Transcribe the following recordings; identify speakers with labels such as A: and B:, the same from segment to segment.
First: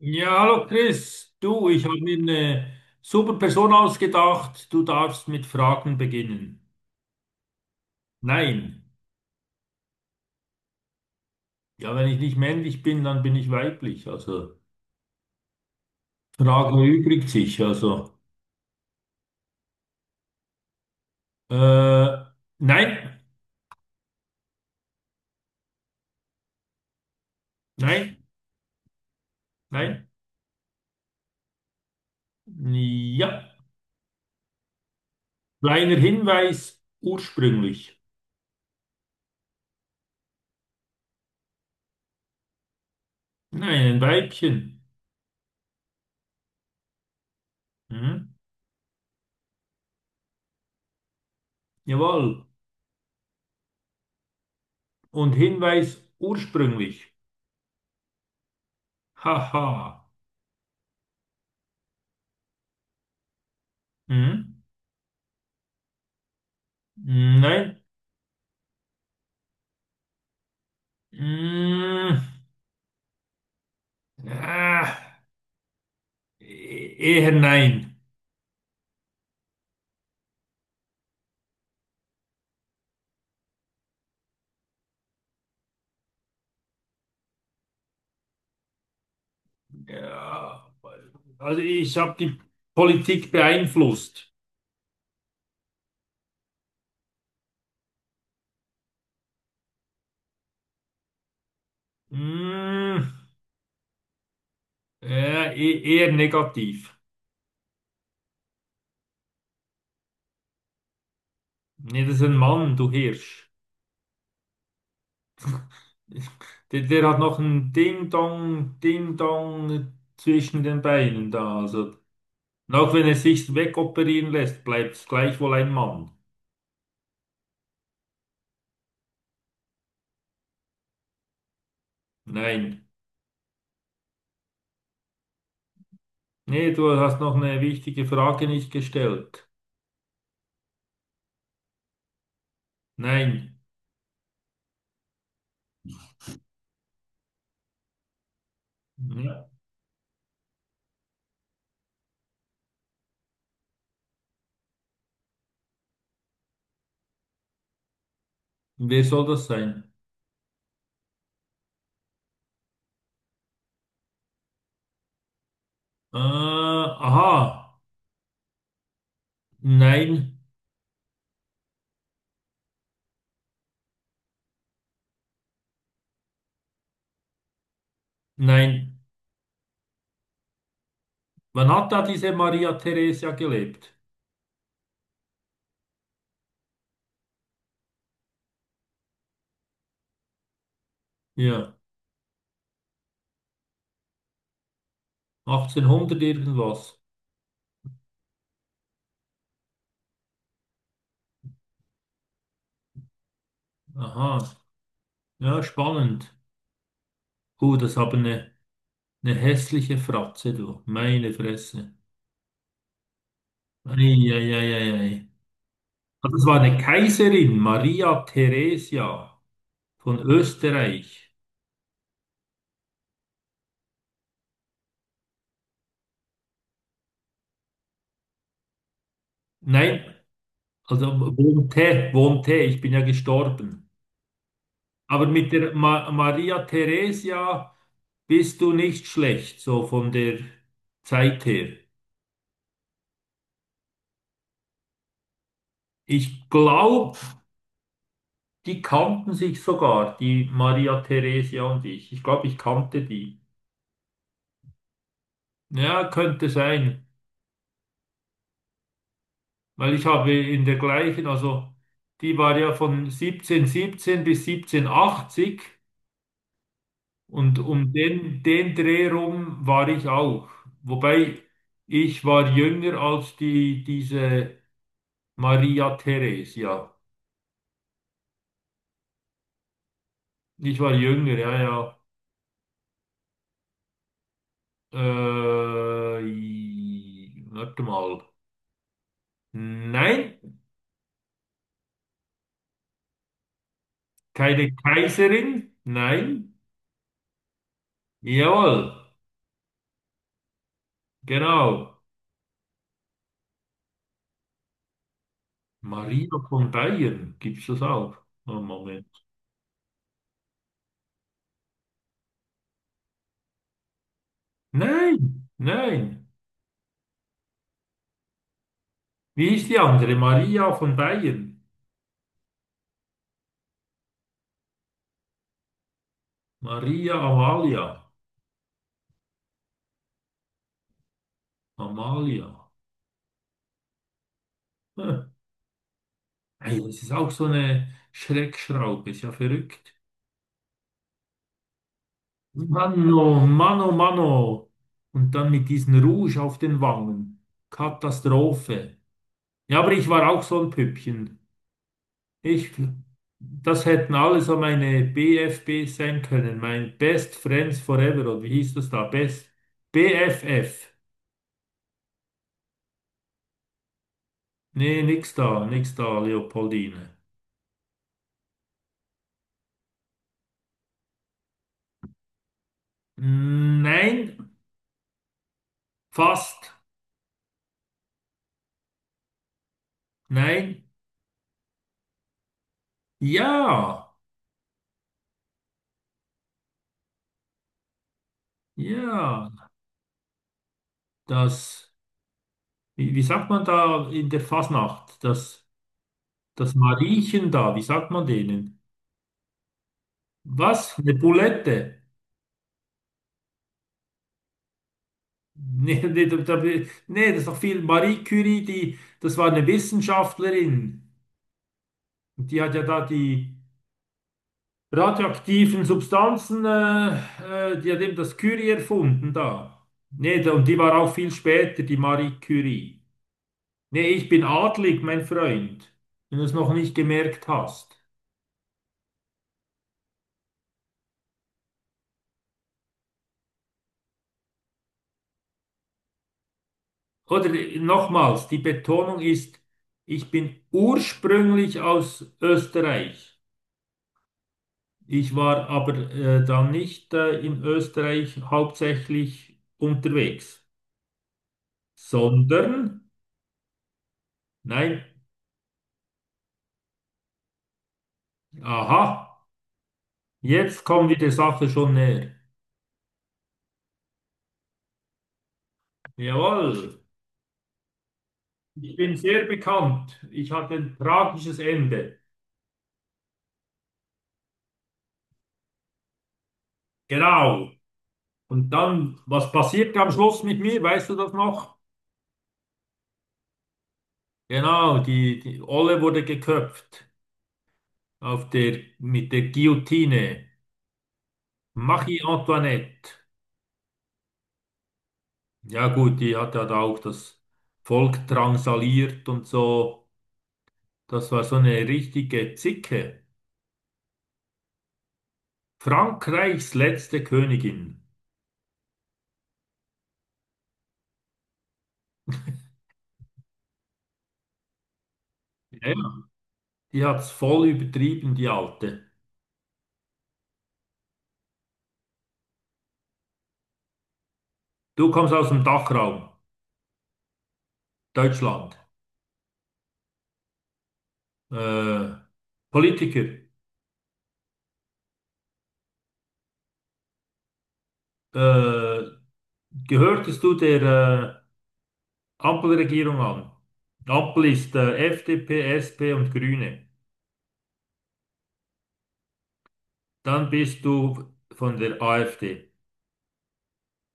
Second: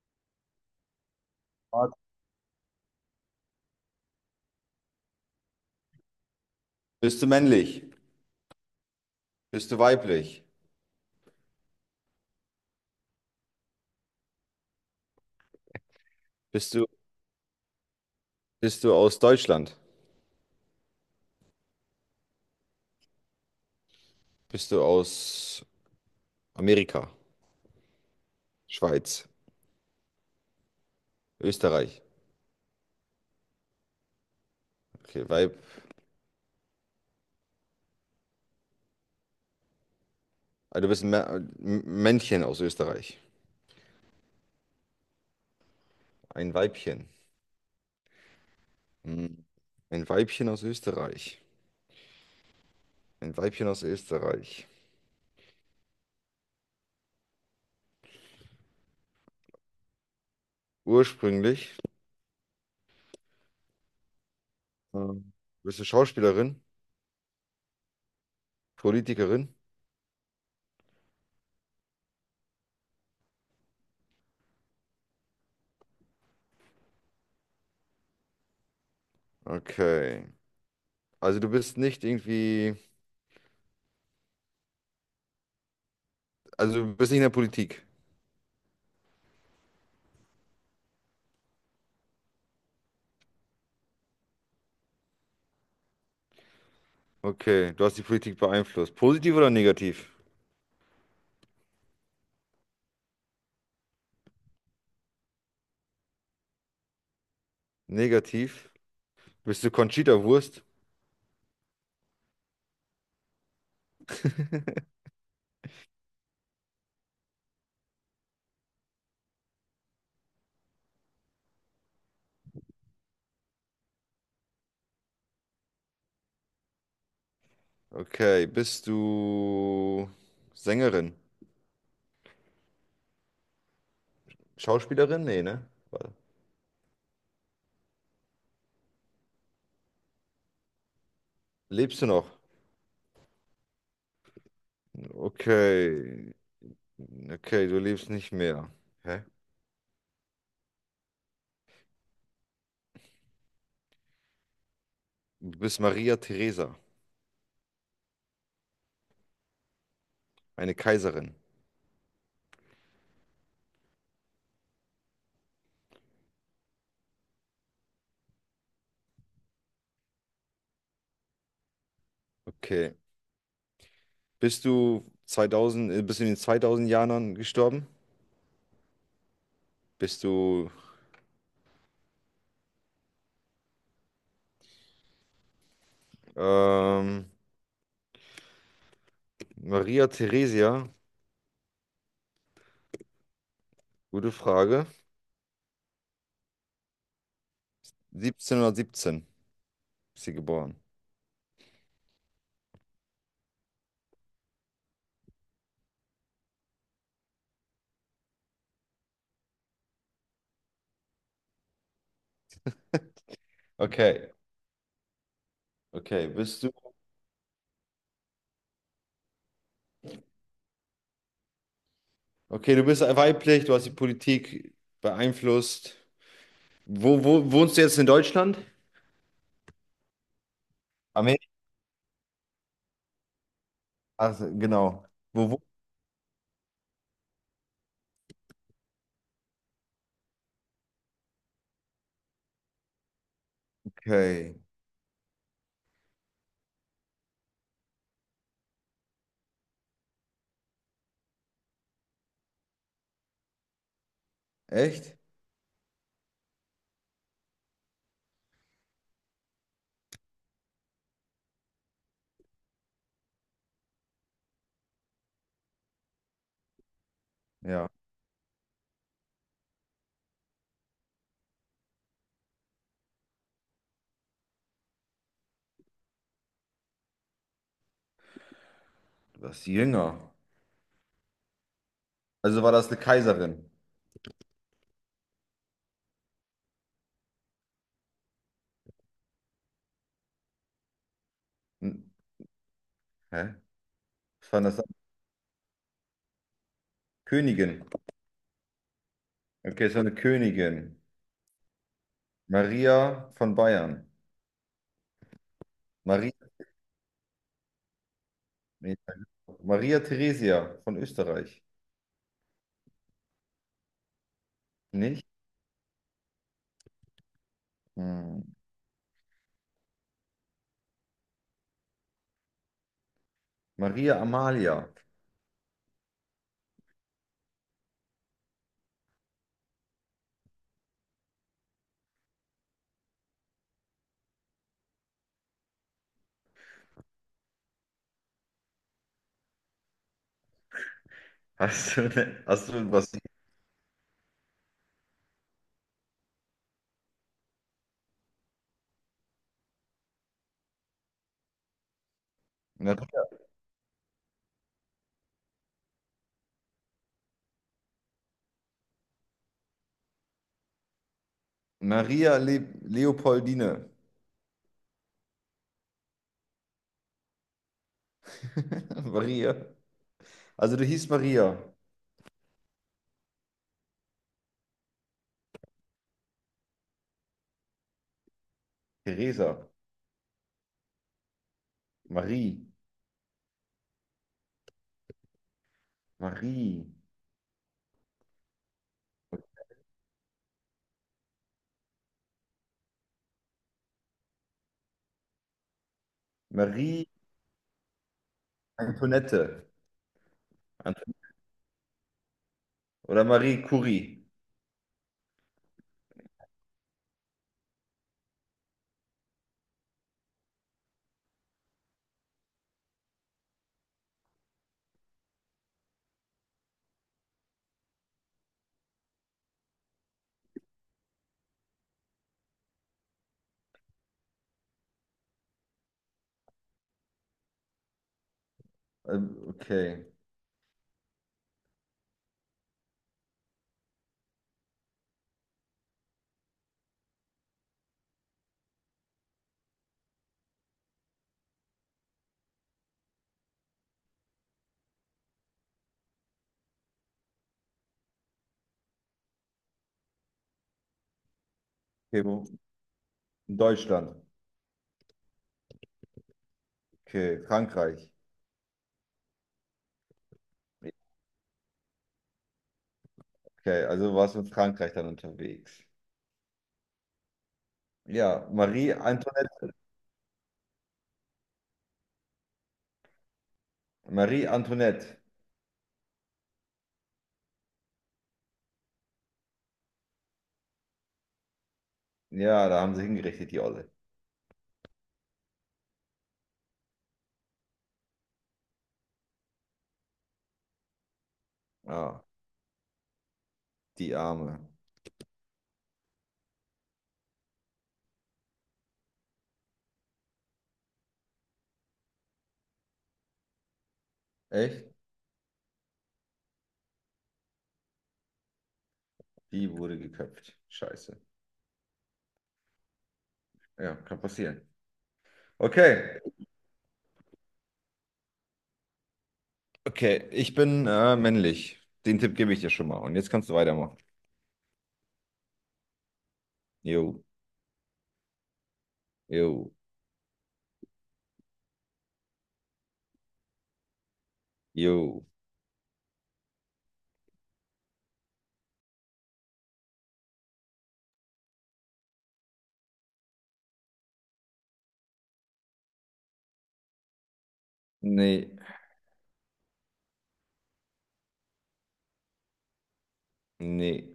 A: Ja, hallo Chris. Du, ich habe mir eine super Person ausgedacht. Du darfst mit Fragen beginnen.
B: Bist du männlich?
A: Nein.
B: Bist du weiblich?
A: Ja, wenn ich nicht männlich bin, dann bin ich weiblich. Also
B: Bist
A: Frage
B: du,
A: erübrigt sich. Also
B: bist du aus Deutschland?
A: äh, nein,
B: Bist du aus Amerika?
A: nein,
B: Schweiz?
A: nein.
B: Österreich?
A: Ja.
B: Okay, Weib.
A: Kleiner Hinweis, ursprünglich.
B: Also du bist ein Männchen aus Österreich.
A: Nein, ein Weibchen.
B: Ein Weibchen.
A: Hm?
B: Hm. Ein Weibchen aus Österreich.
A: Jawohl.
B: Ein Weibchen aus Österreich.
A: Und Hinweis ursprünglich. Haha.
B: Ursprünglich.
A: Hm?
B: ähm, Bist du Schauspielerin?
A: Nein.
B: Politikerin?
A: Hm. Ah, eher nein.
B: Okay. Also du bist nicht irgendwie. Also du bist nicht in der Politik.
A: Ja, also ich habe die Politik beeinflusst.
B: Okay. Du hast die Politik beeinflusst. Positiv oder negativ?
A: Hm, ja, eher negativ.
B: Negativ. Bist du Conchita Wurst?
A: Nee, das ist ein Mann, du Hirsch. Der hat noch ein Ding-Dong, Ding-Dong zwischen den Beinen da. Also, und auch wenn er sich wegoperieren lässt, bleibt es gleichwohl ein Mann.
B: Okay, bist du Sängerin?
A: Nein.
B: Schauspielerin? Nee, ne? Warte.
A: Nee, du hast noch eine wichtige Frage nicht gestellt.
B: Lebst du noch?
A: Nein.
B: Okay. Okay, du lebst nicht mehr. Hä?
A: Ja.
B: Du bist Maria Theresa,
A: Wer soll das sein?
B: eine Kaiserin.
A: Äh, aha, nein,
B: Okay. Bist du in den 2000 Jahren gestorben?
A: nein.
B: Bist du
A: Wann hat da diese Maria Theresia gelebt?
B: ähm, Maria Theresia?
A: Ja,
B: Gute Frage.
A: 1800 irgendwas.
B: 1717 ist sie geboren.
A: Aha, ja, spannend. Das haben eine hässliche Fratze, du. Meine Fresse.
B: Okay,
A: Eieieiei.
B: okay.
A: Also das war
B: Bist.
A: eine Kaiserin, Maria Theresia von Österreich.
B: Okay, du bist weiblich, du hast die Politik beeinflusst. Wo wohnst du jetzt in Deutschland?
A: Nein, also
B: Amerika,
A: wohnte, ich bin ja gestorben.
B: ach, so, genau.
A: Aber mit
B: Wo?
A: der Ma Maria Theresia bist du nicht schlecht, so von der Zeit her.
B: Okay.
A: Ich glaube, die kannten sich sogar, die Maria Theresia und ich. Ich glaube, ich kannte die.
B: Echt?
A: Ja, könnte sein, weil ich habe in der gleichen, also die war ja von 1717 bis 1780 und
B: Ja,
A: um den Dreh rum war ich auch. Wobei ich war jünger als diese Maria Theresia.
B: du warst jünger.
A: Ich war jünger, ja, ja.
B: Also war das eine Kaiserin.
A: Warte mal. Nein,
B: Hm. Hä? Was war
A: keine
B: das?
A: Kaiserin. Nein.
B: Königin.
A: Jawohl,
B: Okay, es war eine Königin.
A: genau.
B: Maria von Bayern.
A: Maria
B: Maria,
A: von Bayern, gibt's das auch? Oh,
B: nee,
A: Moment.
B: Maria Theresia von Österreich. Nicht?
A: Nein, nein.
B: Hm.
A: Wie ist die andere? Maria von Bayern.
B: Maria Amalia.
A: Maria Amalia. Amalia. Hm. Hey, das ist auch so eine Schreckschraube, ist ja verrückt.
B: Hast du was?
A: Mano, Mano, Mano. Und dann mit diesem Rouge auf den Wangen. Katastrophe. Ja, aber ich war auch so ein Püppchen. Ich, das hätten alle so meine BFB sein können. Mein Best Friends Forever. Oder wie hieß das da? Best BFF.
B: Maria Le Leopoldine.
A: Nee, nix da, Leopoldine.
B: Maria. Also du hießt Maria,
A: Nein, fast.
B: Theresa,
A: Nein,
B: Marie,
A: ja,
B: Marie,
A: ja. Das, wie sagt man da in der Fasnacht? Das. Das
B: Marie
A: Mariechen da, wie sagt man denen?
B: Antoinette
A: Was? Eine
B: Ant-
A: Bulette?
B: oder Marie Curie.
A: Nee, nee, nee, das ist doch viel. Marie Curie, die, das war eine Wissenschaftlerin. Und die hat ja da die radioaktiven Substanzen, die hat eben das Curie erfunden da. Nee, da, und die war auch viel später, die Marie Curie. Nee, ich bin adlig, mein Freund, wenn du es noch nicht gemerkt hast.
B: Okay.
A: Oder nochmals, die Betonung ist, ich bin ursprünglich aus Österreich. Ich war aber dann nicht in Österreich hauptsächlich unterwegs,
B: Okay.
A: sondern,
B: In Deutschland.
A: nein,
B: Okay, Frankreich.
A: aha, jetzt kommen wir der Sache schon näher.
B: Okay, also warst du in Frankreich dann unterwegs.
A: Jawohl,
B: Ja, Marie
A: ich bin sehr
B: Antoinette.
A: bekannt. Ich hatte ein tragisches Ende.
B: Marie Antoinette.
A: Genau. Und dann, was passiert am Schluss mit mir? Weißt du das noch?
B: Ja, da haben sie hingerichtet, die Olle.
A: Genau, die Olle wurde geköpft. Auf der, mit der Guillotine. Marie
B: Ah,
A: Antoinette.
B: die Arme.
A: Ja gut, die hat ja da auch das Volk drangsaliert und so. Das war so eine richtige Zicke.
B: Echt?
A: Frankreichs letzte Königin.
B: Die wurde geköpft. Scheiße. Ja, kann passieren. Okay.
A: Ja, die hat's voll übertrieben, die Alte.
B: Okay, ich bin männlich. Den Tipp gebe ich dir schon mal. Und jetzt kannst du weitermachen.
A: Du kommst aus dem Dachraum,
B: Jo,
A: Deutschland.
B: jo,
A: Äh, Politiker.
B: jo.
A: Äh, gehörtest du der Ampelregierung an? Ampel ist FDP, SP und Grüne.
B: Nee,
A: Dann bist du von der AfD.
B: nee,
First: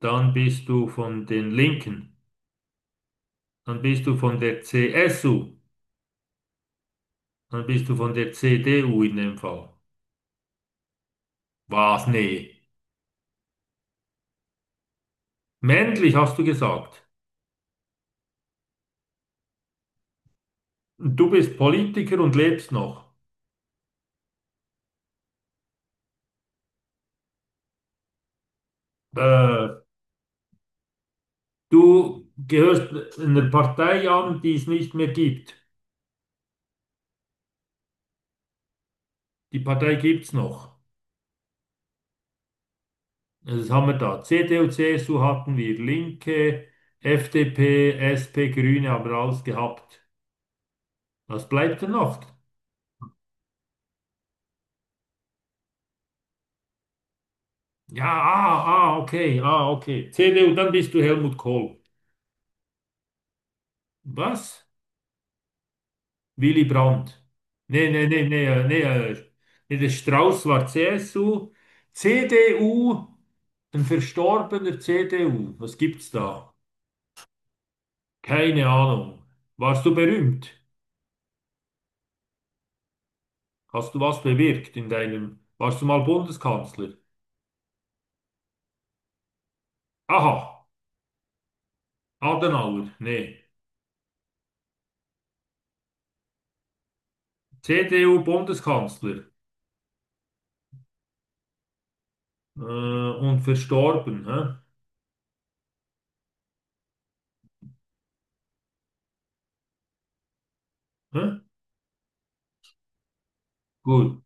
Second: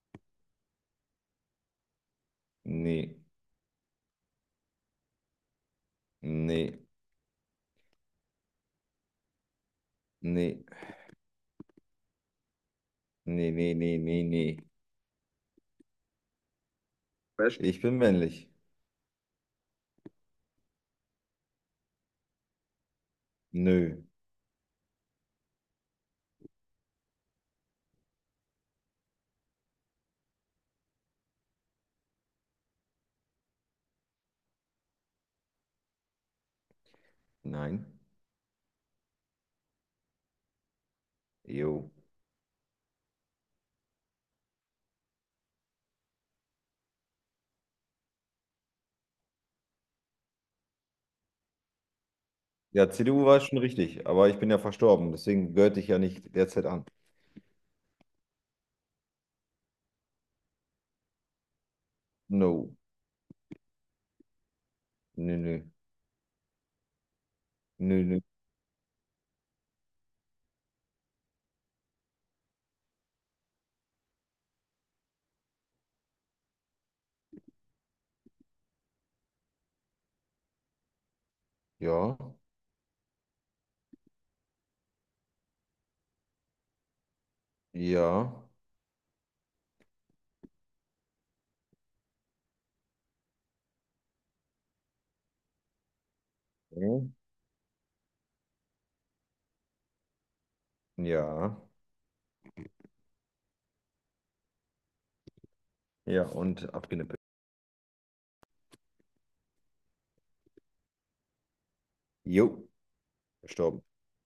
A: Dann bist du von den Linken.
B: nee,
A: Dann bist du von der CSU.
B: nee,
A: Dann bist du von der CDU in dem Fall.
B: nee,
A: Was? Nee.
B: nee, nee, nee, nee, nee.
A: Männlich hast du gesagt.
B: Was? Ich bin männlich.
A: Du bist Politiker und lebst noch.
B: Nö,
A: Äh, du gehörst einer Partei an, die es nicht mehr gibt.
B: nein,
A: Die Partei gibt's noch.
B: jo.
A: Das haben wir da. CDU, CSU hatten wir. Linke, FDP, SP, Grüne haben wir alles gehabt. Was bleibt denn noch?
B: Ja, CDU war schon richtig, aber ich bin ja verstorben, deswegen gehörte ich ja nicht derzeit an.
A: Ja, ah, ah, okay, ah, okay. CDU, dann bist du Helmut Kohl.
B: No,
A: Was?
B: nö, nö,
A: Willy Brandt. Nee,
B: nö,
A: nee,
B: nö.
A: nee, nee, nee, der Strauß war CSU. CDU, ein verstorbener CDU. Was gibt's da? Keine Ahnung. Warst du berühmt?
B: Ja,
A: Hast du was bewirkt in deinem... Warst du mal Bundeskanzler?
B: ja,
A: Aha, Adenauer, nee.
B: ja,
A: CDU-Bundeskanzler.
B: ja,
A: Und verstorben, hä?
B: ja, und abgenippelt.
A: Hä?
B: Jo, verstorben.
A: Gut.